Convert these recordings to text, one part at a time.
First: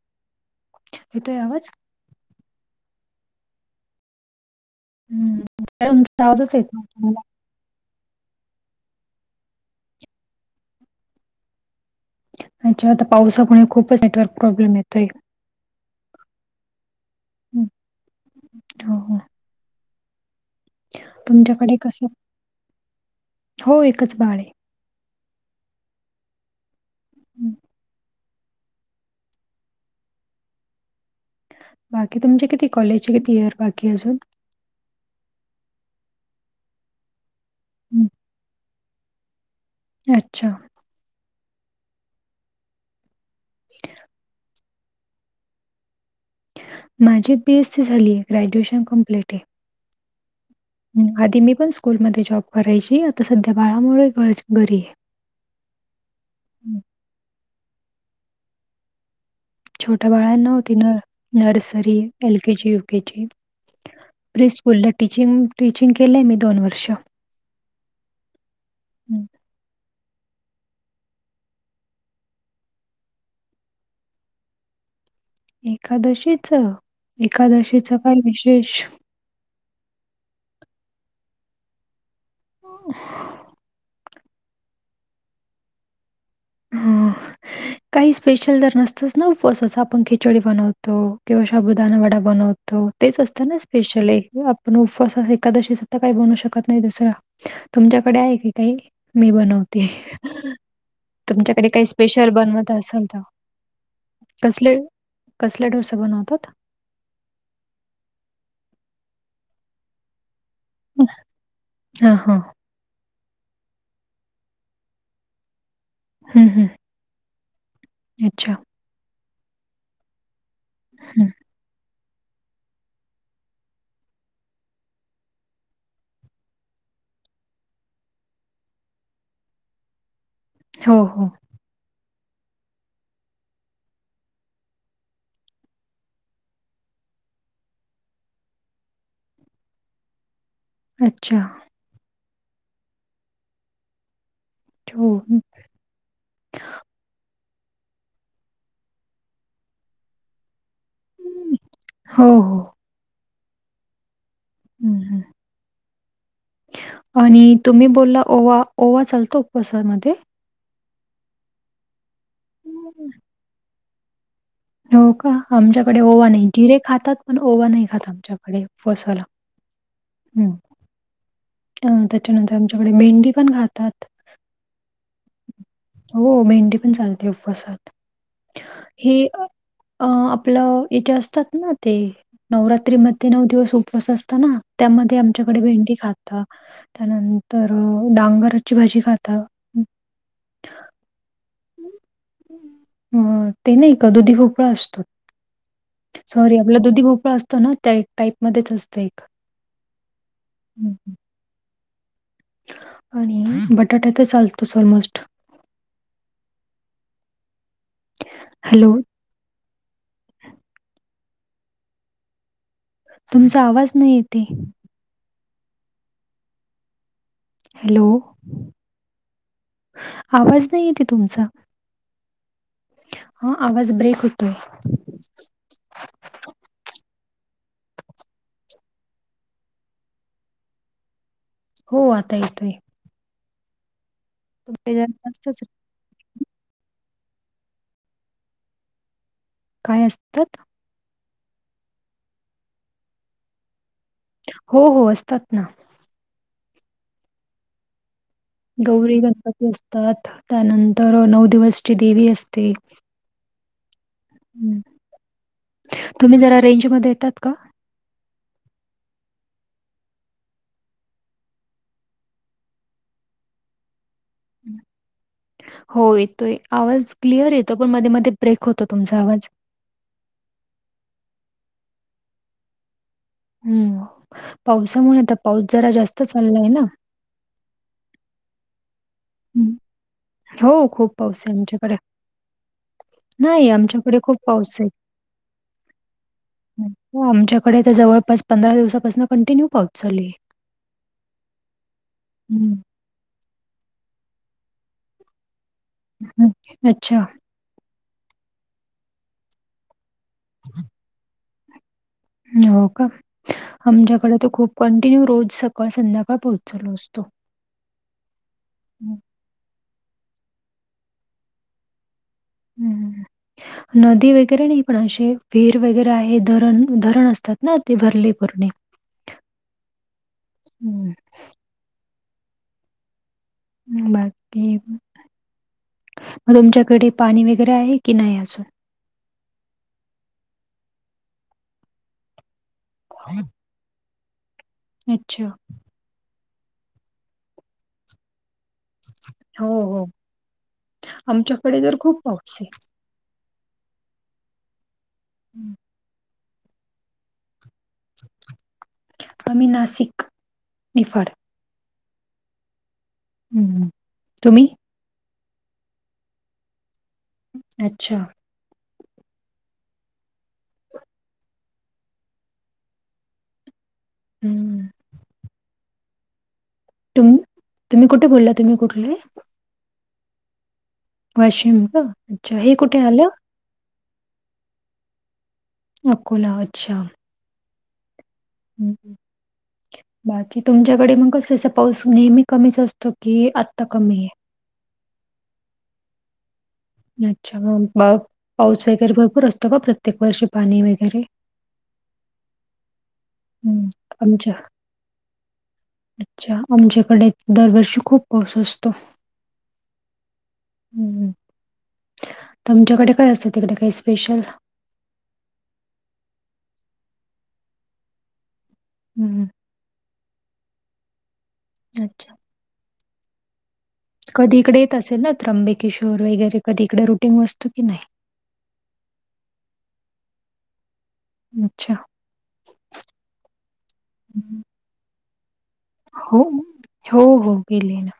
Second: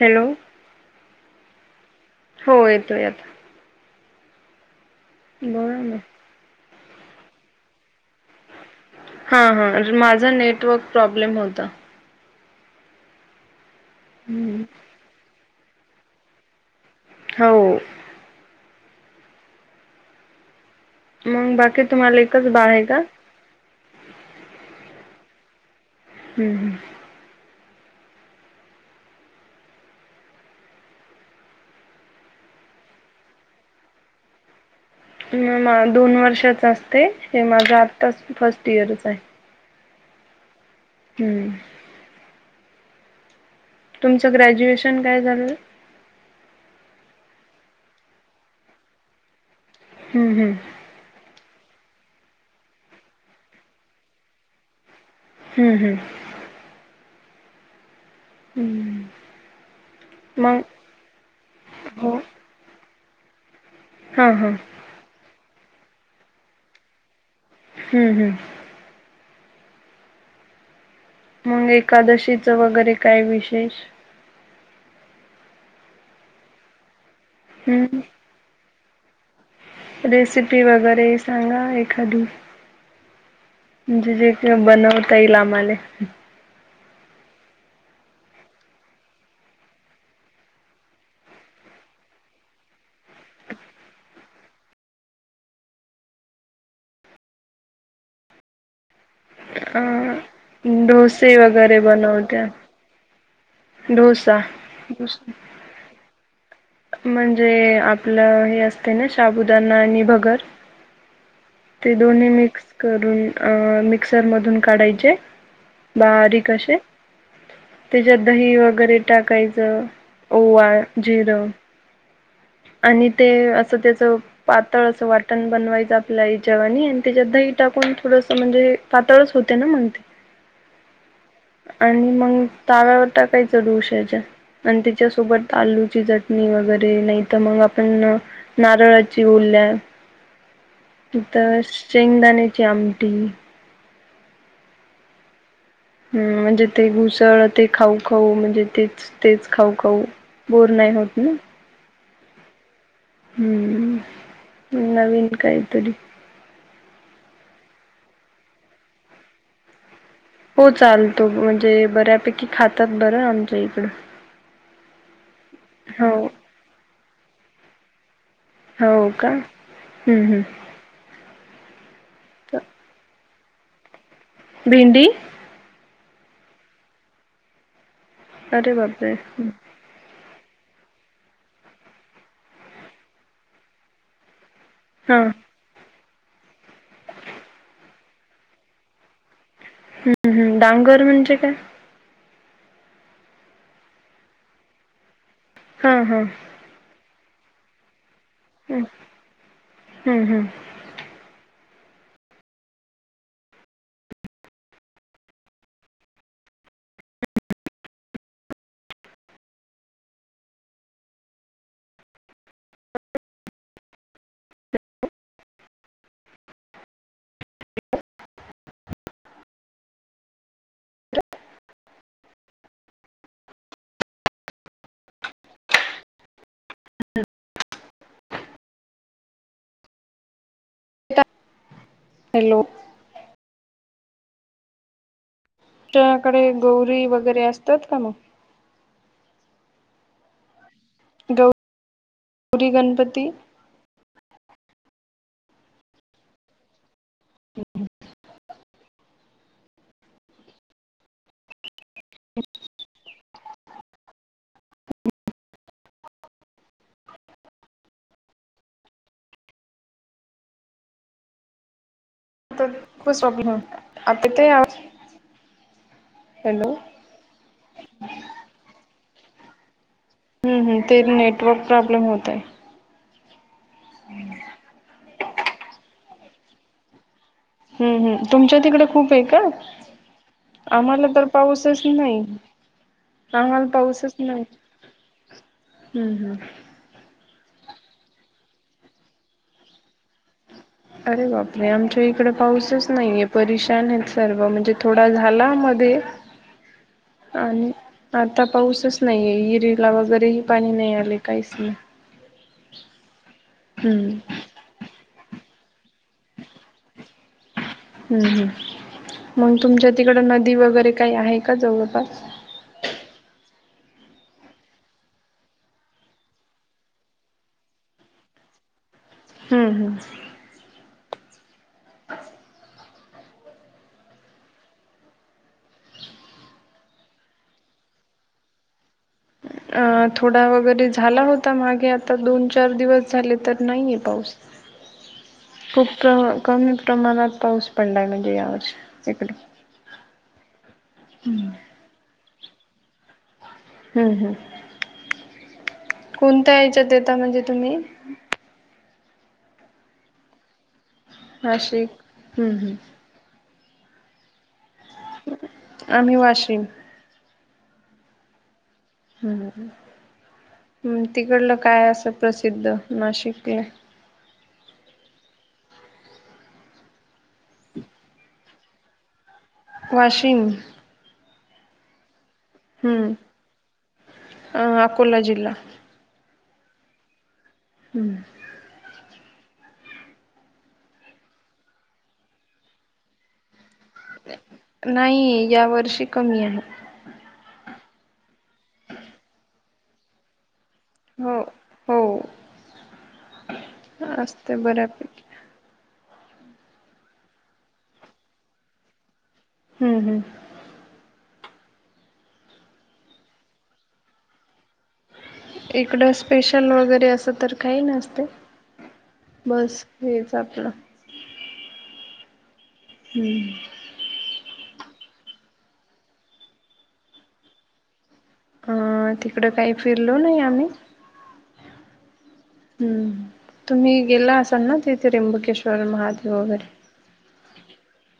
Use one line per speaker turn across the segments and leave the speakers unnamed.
Hello.
येतोय आवाज.
होय येतोय आता. बोला ना.
आवाजचं येत नव्हता मला.
हा हा, माझं नेटवर्क प्रॉब्लेम होतं.
अच्छा आता पावसामुळे खूपच नेटवर्क प्रॉब्लेम येतोय का.
हो.
होना.
मग
तुमच्याकडे
बाकी
कसं
तुम्हांला एकच बाळ आहे का?
हो एकच बाळये.
हम् हम.
हम्म. बाकी तुमचे किती कॉलेजचे, किती इयर बाकीय अजून.
म मा दोन वर्षाच असते हे, माझं
हं.
आत्ताच फर्स्ट इयरचाय.
अच्छा.
हम्म. तुमचं ग्रॅज्युएशन काय झालंय.
माझी बी एस सी झालीये, ग्रॅज्युएशन कंप्लिट ये.
हम्म हम्
आधी मी पण स्कूलमध्ये जॉब करायची, आता सध्या बाळामुळे घरी आहे.
हम्म हम्
हं.
हम्म
छोट्या बाळांना
मग
होती ना, नर्सरी,
हो.
L. K. G, U. K. G.
हा हा
प्रिसस्कूलला टीचिंग, टीचिंग केलंय मी दोन वर्ष.
हम्म हम्म.
हं.
मग एकादशीचं वगैरे काय विशेष?
एकादशीच, एकादशीच
हम्म
काय विशेष?
रेसिपी वगैरे सांगा एखादी,
हो. [unintelligible]
म्हणजे जे बनवता येईल आम्हाले.
हो. काही स्पेशल तर नसतच ना, उपवासाच आपण खिचडी बनवतो, किंवा शाबुदाना वडा बनवतो तेच असत ना स्पेशलि आपण उपवासाच एखकादशीचत काही बनू शकत नाही दुसर. तुमच्याकडे आहे की काही? मी
अ
बनवते,
डोसे वगैरे बनवत्या.
काय सांगता,
डोसा
कसले? कसले डोसे बनवतात?
म्हणजे आपलं हे असते ना, शाबुदाणा आणि भगर. ते
हां,
दोन्ही
हां.
मिक्स. करून अ मिक्सर मधून काढायचे,
हं,
बारीक
हं.
असे. त्याच्यात
अच्छा.
दही वगैरे टाकायचं, ओवा,
हं.
जिरं. आणि ते असं त्याच. पातळ असं वाटण बनवायचं आपल्या हेच्या वाणी, आणि त्याच्यात दही टाकून थोडस म्हणजे. पातळच होते ना मंग ते?
हो हो.
आणि मग ताव्यावर टाकायचं डोस्याच्या. आणि त्याच्यासोबत, आलूची चटणी वगैरे नाही.. तर मग आपण नारळाची ओल्या,
अच्छा.
तर.. शेंगदाण्याची आमटी.
हो..
हम म्हणजे ते घुसळ, ते खाऊ खाऊ म्हणजे तेच तेच खाऊ खाऊ, बोर नाही होत ना?
हो हो.
हम्म,
हं, हं.
नवीन काहीतरी.
आणि तुम्ही बोलला ओवा, ओवा चालतो उपवासा मध्ये?
हो चालतो, म्हणजे बऱ्यापैकी खातात बरं आमच्या इकडे.
हो का आमच्याकडे
हो
ओवा नाही, जिरे खातात पण, ओवा नाही खाता आमच्याकडे. आणि
हो
उपवासाला
का हम्म
हं.
हम्म
अं त्याच्यानंतर आमच्या कडे भेंडी पण खातात.
भेंडी?
हो भेंडी पण चालते उपवासात,
अरे बापरे
हे अ आपलं येचे असतात ना ते, नवरात्रीमध्ये नऊ दिवस उपवास असत ना. त्यामध्ये
हा
आमच्याकडे भेंडी खाता, त्यानंतर डांगरची भाजी खाता.
हम्म हम्, डांगर म्हणजे काय?
हं ते नाही का दुधी भोपळा असतो.
हां हां.
म्हणजे आपला दुधी भोपळा असतो ना, त्या टाईप मध्येच
हम्म
असतं एक.
हम्म.
आणि बटाटा तर चालतोच ऑलमोस्ट. हॅलो. तुमचा आवाज नाही येतेय. हॅलो, आवाज नाही येते तुमचा. हां आवाज ब्रेक होतोय. हो आता
हॅलो
येतोय. तेज्यातनच [unintelligible]
च्याकडे गौरी वगैरे असतात का मग?
काय असतात?
गौरी गणपती?
हो हो असतात ना. गौरी गणपती असतात, त्यानंतर नऊ दिवसची देवी असते.
[inaudible]
तुम्ही जरा रेंजमध्ये येतात का?
[unintelligible] नव्हता. आता काय
हो येतोय
हॅलो
आवाज. क्लिअर येतो, पण मध्ये मध्ये ब्रेक होतो तुमचा आवाज.
हं हं ते नेटवर्क प्रॉब्लेम होताय.
हम्म पावसामुळे आता पाऊस जरा जास्त चाललाय ना.
हं हं तुमच्या तिकडे खूप पण हाय का?
हं. हो,
आम्हाला
खूप
तर
पाऊस आहे
पाऊसच
आमच्याकडे.
नाही. आम्हाला
नाही
पाऊसच
आमच्याकडे खूप
नाही
पाऊस आहे.
हम्म हम्म.
हो आमच्याकडे तर जवळपास पंधरा दिवसापासनं कंटिन्यू पाऊस चालू हाय.
अरे बापरे आमच्या इकडे
हं,
पाऊसच नाहीये. परेशान आहेत सर्व, म्हणजे थोडा झाला मध्ये
हं अच्छा.
आणि आता पाऊसच नाहीये. हिरीला वगैरेही पाणी नाही आले काहीसना.
हो का. आमच्याकडे तर खूप कंटिन्यू रोज सकाळ संध्याकाळ पाऊस चालू असतो.
हं हं
हं,
मग तुमच्या तिकडं नदी वगैरे काय आहे का जवळपास?
अं हम्म. नदी वगैरे नाही, पण असे विहिर वगैरे आहे धरण धरण असतात ना ते भरले पूरणे. [unintelligible]
हम्म हम्म.
[inaudible] बाकी, मग तुमच्याकडे पाणी वगैरे आहे की नाही अजून?
अं थोडा वगैरे झाला होता मागे आता दोन चार दिवस झाले तर नाहीये पाऊस.
अच्छा.
खूप प्र कमी प्रमाणात पाऊस पडला आहे म्हणजे यावर्षी. इकडे.
हो हो, आमच्याकडे तर खूप पाऊस आहे.
हम्म हम्म.
हम्म.
कोणत्या ह्याच्यात येता, म्हणजे तुम्ही?
अमि नासिक, निफाड.
नाशिक हम्म हम्म.
तुम्ही?
आम्ही वाशीम.
अच्छा!
हम् तिकडलं काय असं प्रसिद्ध? नाशिकले,
हम्म. तुम्ही तुम्ही कुठे बोलला? तुम्ही कुठले?
वाशिम.
वाशिम का? अच्छा हे कुठे
हम्म
आलं?
अ अकोला जिल्हा.
अकोला अच्छा.
हम्म.
हं. बाकी तुमच्याकडे मग कसं असं, पाऊस नेहमी कमी असतो की आत्ता कमी. आहे?
नाही, या वर्षी कमी आहे.
अच्छा मग पाऊस वगैरे भरपूर असतो का? प्रत्येक वर्षी पाणी वगैरे?
हो हो
हं. आमच्या
असते बऱ्यापैकी.
अच्छा आमच्याकडे दरवर्षी खूप पाऊस असतो.
हम्म हम्म.
हम् तुमच्याकडे काय असतं? तिकडे काही स्पेशल?
इकडं स्पेशल वगैरे असं तर काही नसतं.
हम्म.
बस हेच आपलं.
अच्छा!
हम्म.
कधी इकडे येत असेल ना? त्रंबकेश्वर वगैरे कधी इकडे रुटीन असतो की नाही.
अ काही फिरलो नाही आम्ही.
अच्छा!
हम्म तुम्ही गेला
हं.
असाल ना? ते त्र्यंबकेश्वर महादेव.
हो
वगैरे
हो हो गेले ना.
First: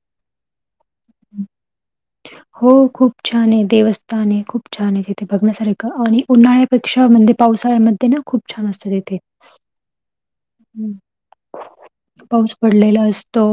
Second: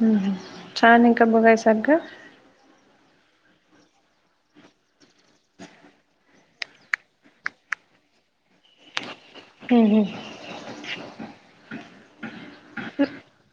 हम्म हम् छान आहे का
हं.
बघाय सारखं.
हो खूप छान आहे देवस्थान आहे, खूप छान आहे तिथे बघण्यासारखं आणि उन्हाळ्या पेक्षा म्हणजे पावसाळ्यामध्ये ना, खूप छान असतं तेथे.
हम्म हम्म.
हम्म हम्म पाऊस पडलेला असतो.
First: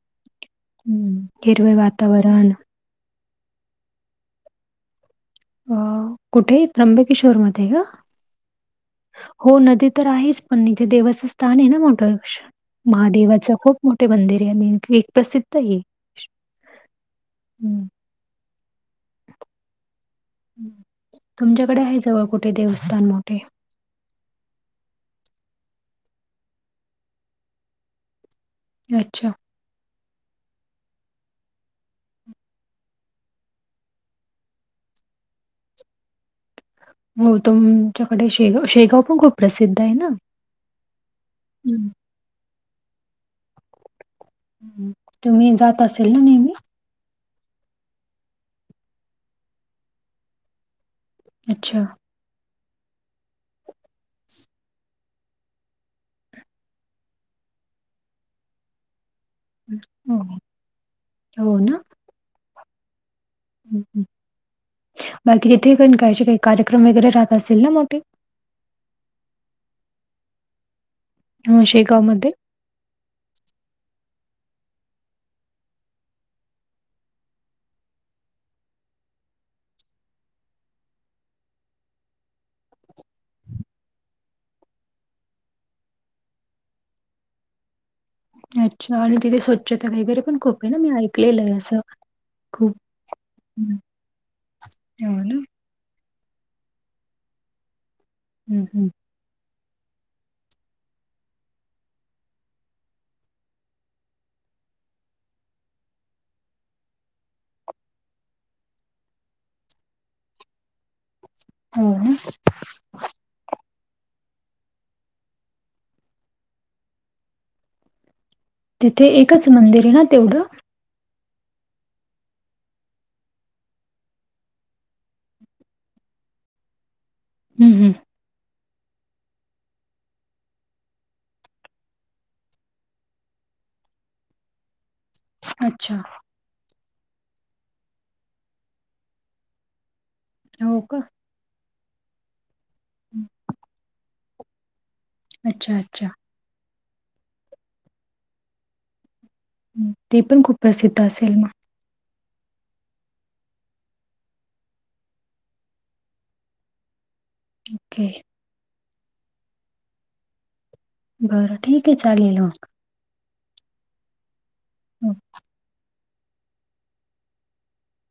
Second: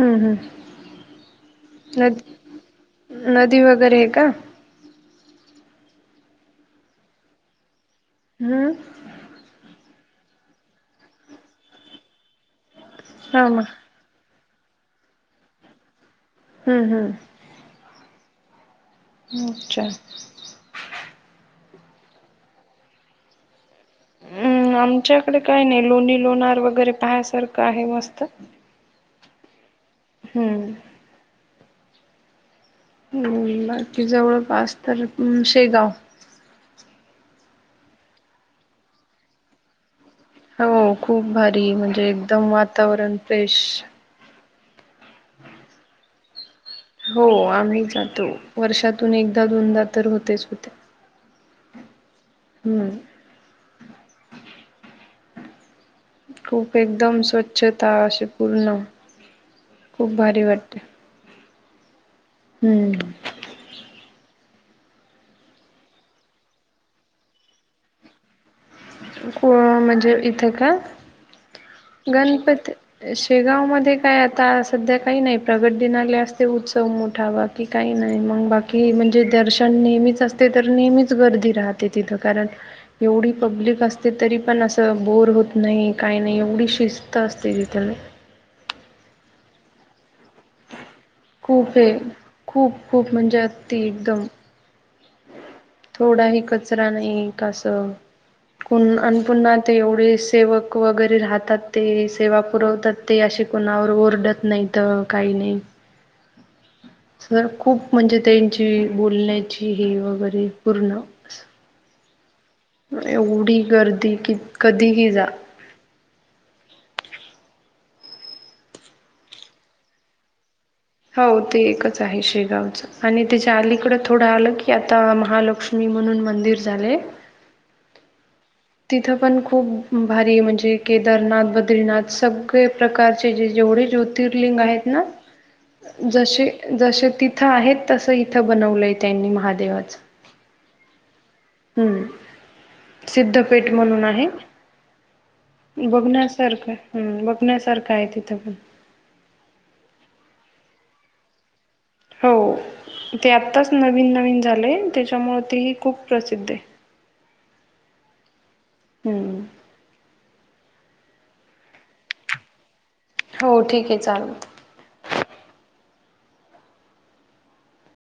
हम्म हम्म
हम्म हिरवे
नदी
वातावरण.
नदी वगैरे आहे का?
अ कुठे? त्र्यंबकेश्वर मध्ये का?
हम्म.
हो नदी तर आहेच, पण इथे देवाचं स्थान आहे ना मोठं महादेवाच
हा
खूप
मग
खूप मोठे मंदिर आणि एक प्रसिद्ध आहे.
हं हं.
हं.
अच्छा.
तुमच्याकडे आहे जवळ कुठे देवस्थान मोठे?
हम्म आमच्याकडे काही नाही लोणी लोणार वगैरे पाहयसारखं आहे मस्त.
अच्छा.
हं. हं बाकी जवळपास तर शेगाव.
हो तुमच्याकडे शेगाव शेगाव पण खूप प्रसिद्ध आहे ना?
हो खूप भारी
हं.
म्हणजे एकदम वातावरण फ्रेश.
तुम्ही जात असेल ना नेहमी?
हो आम्ही जातो वर्षातून एकदा दोनदा तर होतेच होतंय.
अच्छा
ह खूप एकदम स्वच्छता अशी पूर्ण,
हं.
खूप
हो,
भारी वाटतय.
हो ना.
हम्म
बाकी तिथे पण कायचे काही कार्यक्रम वगैरे राहत असतील ना मोठे.
को म्हणजे इथं का
अ, शेगावमध्ये?
गणपती. शेगाव मध्ये काय आता सध्या काही नाही प्रगट दिनाले असते उत्सव मोठावा. की काही नाही मग बाकी म्हणजे दर्शन नेहमीच असते तर नेहमीच गर्दी राहते तिथं कारण. एवढी पब्लिक. असते तरी पण असं बोर होत नाही काही नाही एवढी शिस्त असते तिथ.
अच्छा आणि तिथे स्वच्छता वगैरे पण खूप. ना मी ऐकलेलं आहे अस
खूप हे
खूप
म्हणजे
हो
अति एकदम
ना.
थोडाही कचरा नाही कास
हं, हं.
पुन्हा. ते एवढे सेवक वगैरे राहतात ते सेवा पुरवतात ते असे कुणावर ओरडत नाहीत. त काई नाही.
[inaudible]
सर खूप म्हणजे त्यांची बोलण्याची हे वगैरे पूर्ण.
हो ना.
एवढी गर्दी कि कधीही जा.
तिथे एकच मंदिर आहे ना तेवढं?
हो ते एकच आहे शेगावचं आणि त्याच्या अलीकडं थोडं आलं की आता महालक्ष मी म्हणून मंदिर झाले.
हम्म हम्म.
तिथं पण खूप भारी म्हणजे केदारनाथ बद्रीनाथ सगळे प्रकारचे जे जेवढे जो तीर्लिंग आहेत ना
अच्छा.
जसे. जसे तिथं आहेत तस इथं बनवलंय त्यांनी महादेवाचं.
हो का?
हम्म
हं.
सिद्धपेठ म्हणून आहे.
अच्छा, अच्छा.
बघण्यासारखं हम्म बघण्यासारखं आहे तिथं पण.
ते पण खूप प्रसिद्ध असेल मग.
हो ते आत्ताच नवीन नवीन झाले त्याच्यामुंळ तेही खूप प्रसिद्ध आहे.
ओके.
हम्म.
बरं ठीक आहे चालेल मग.
हो, ठीक ये चालेल.
हम्.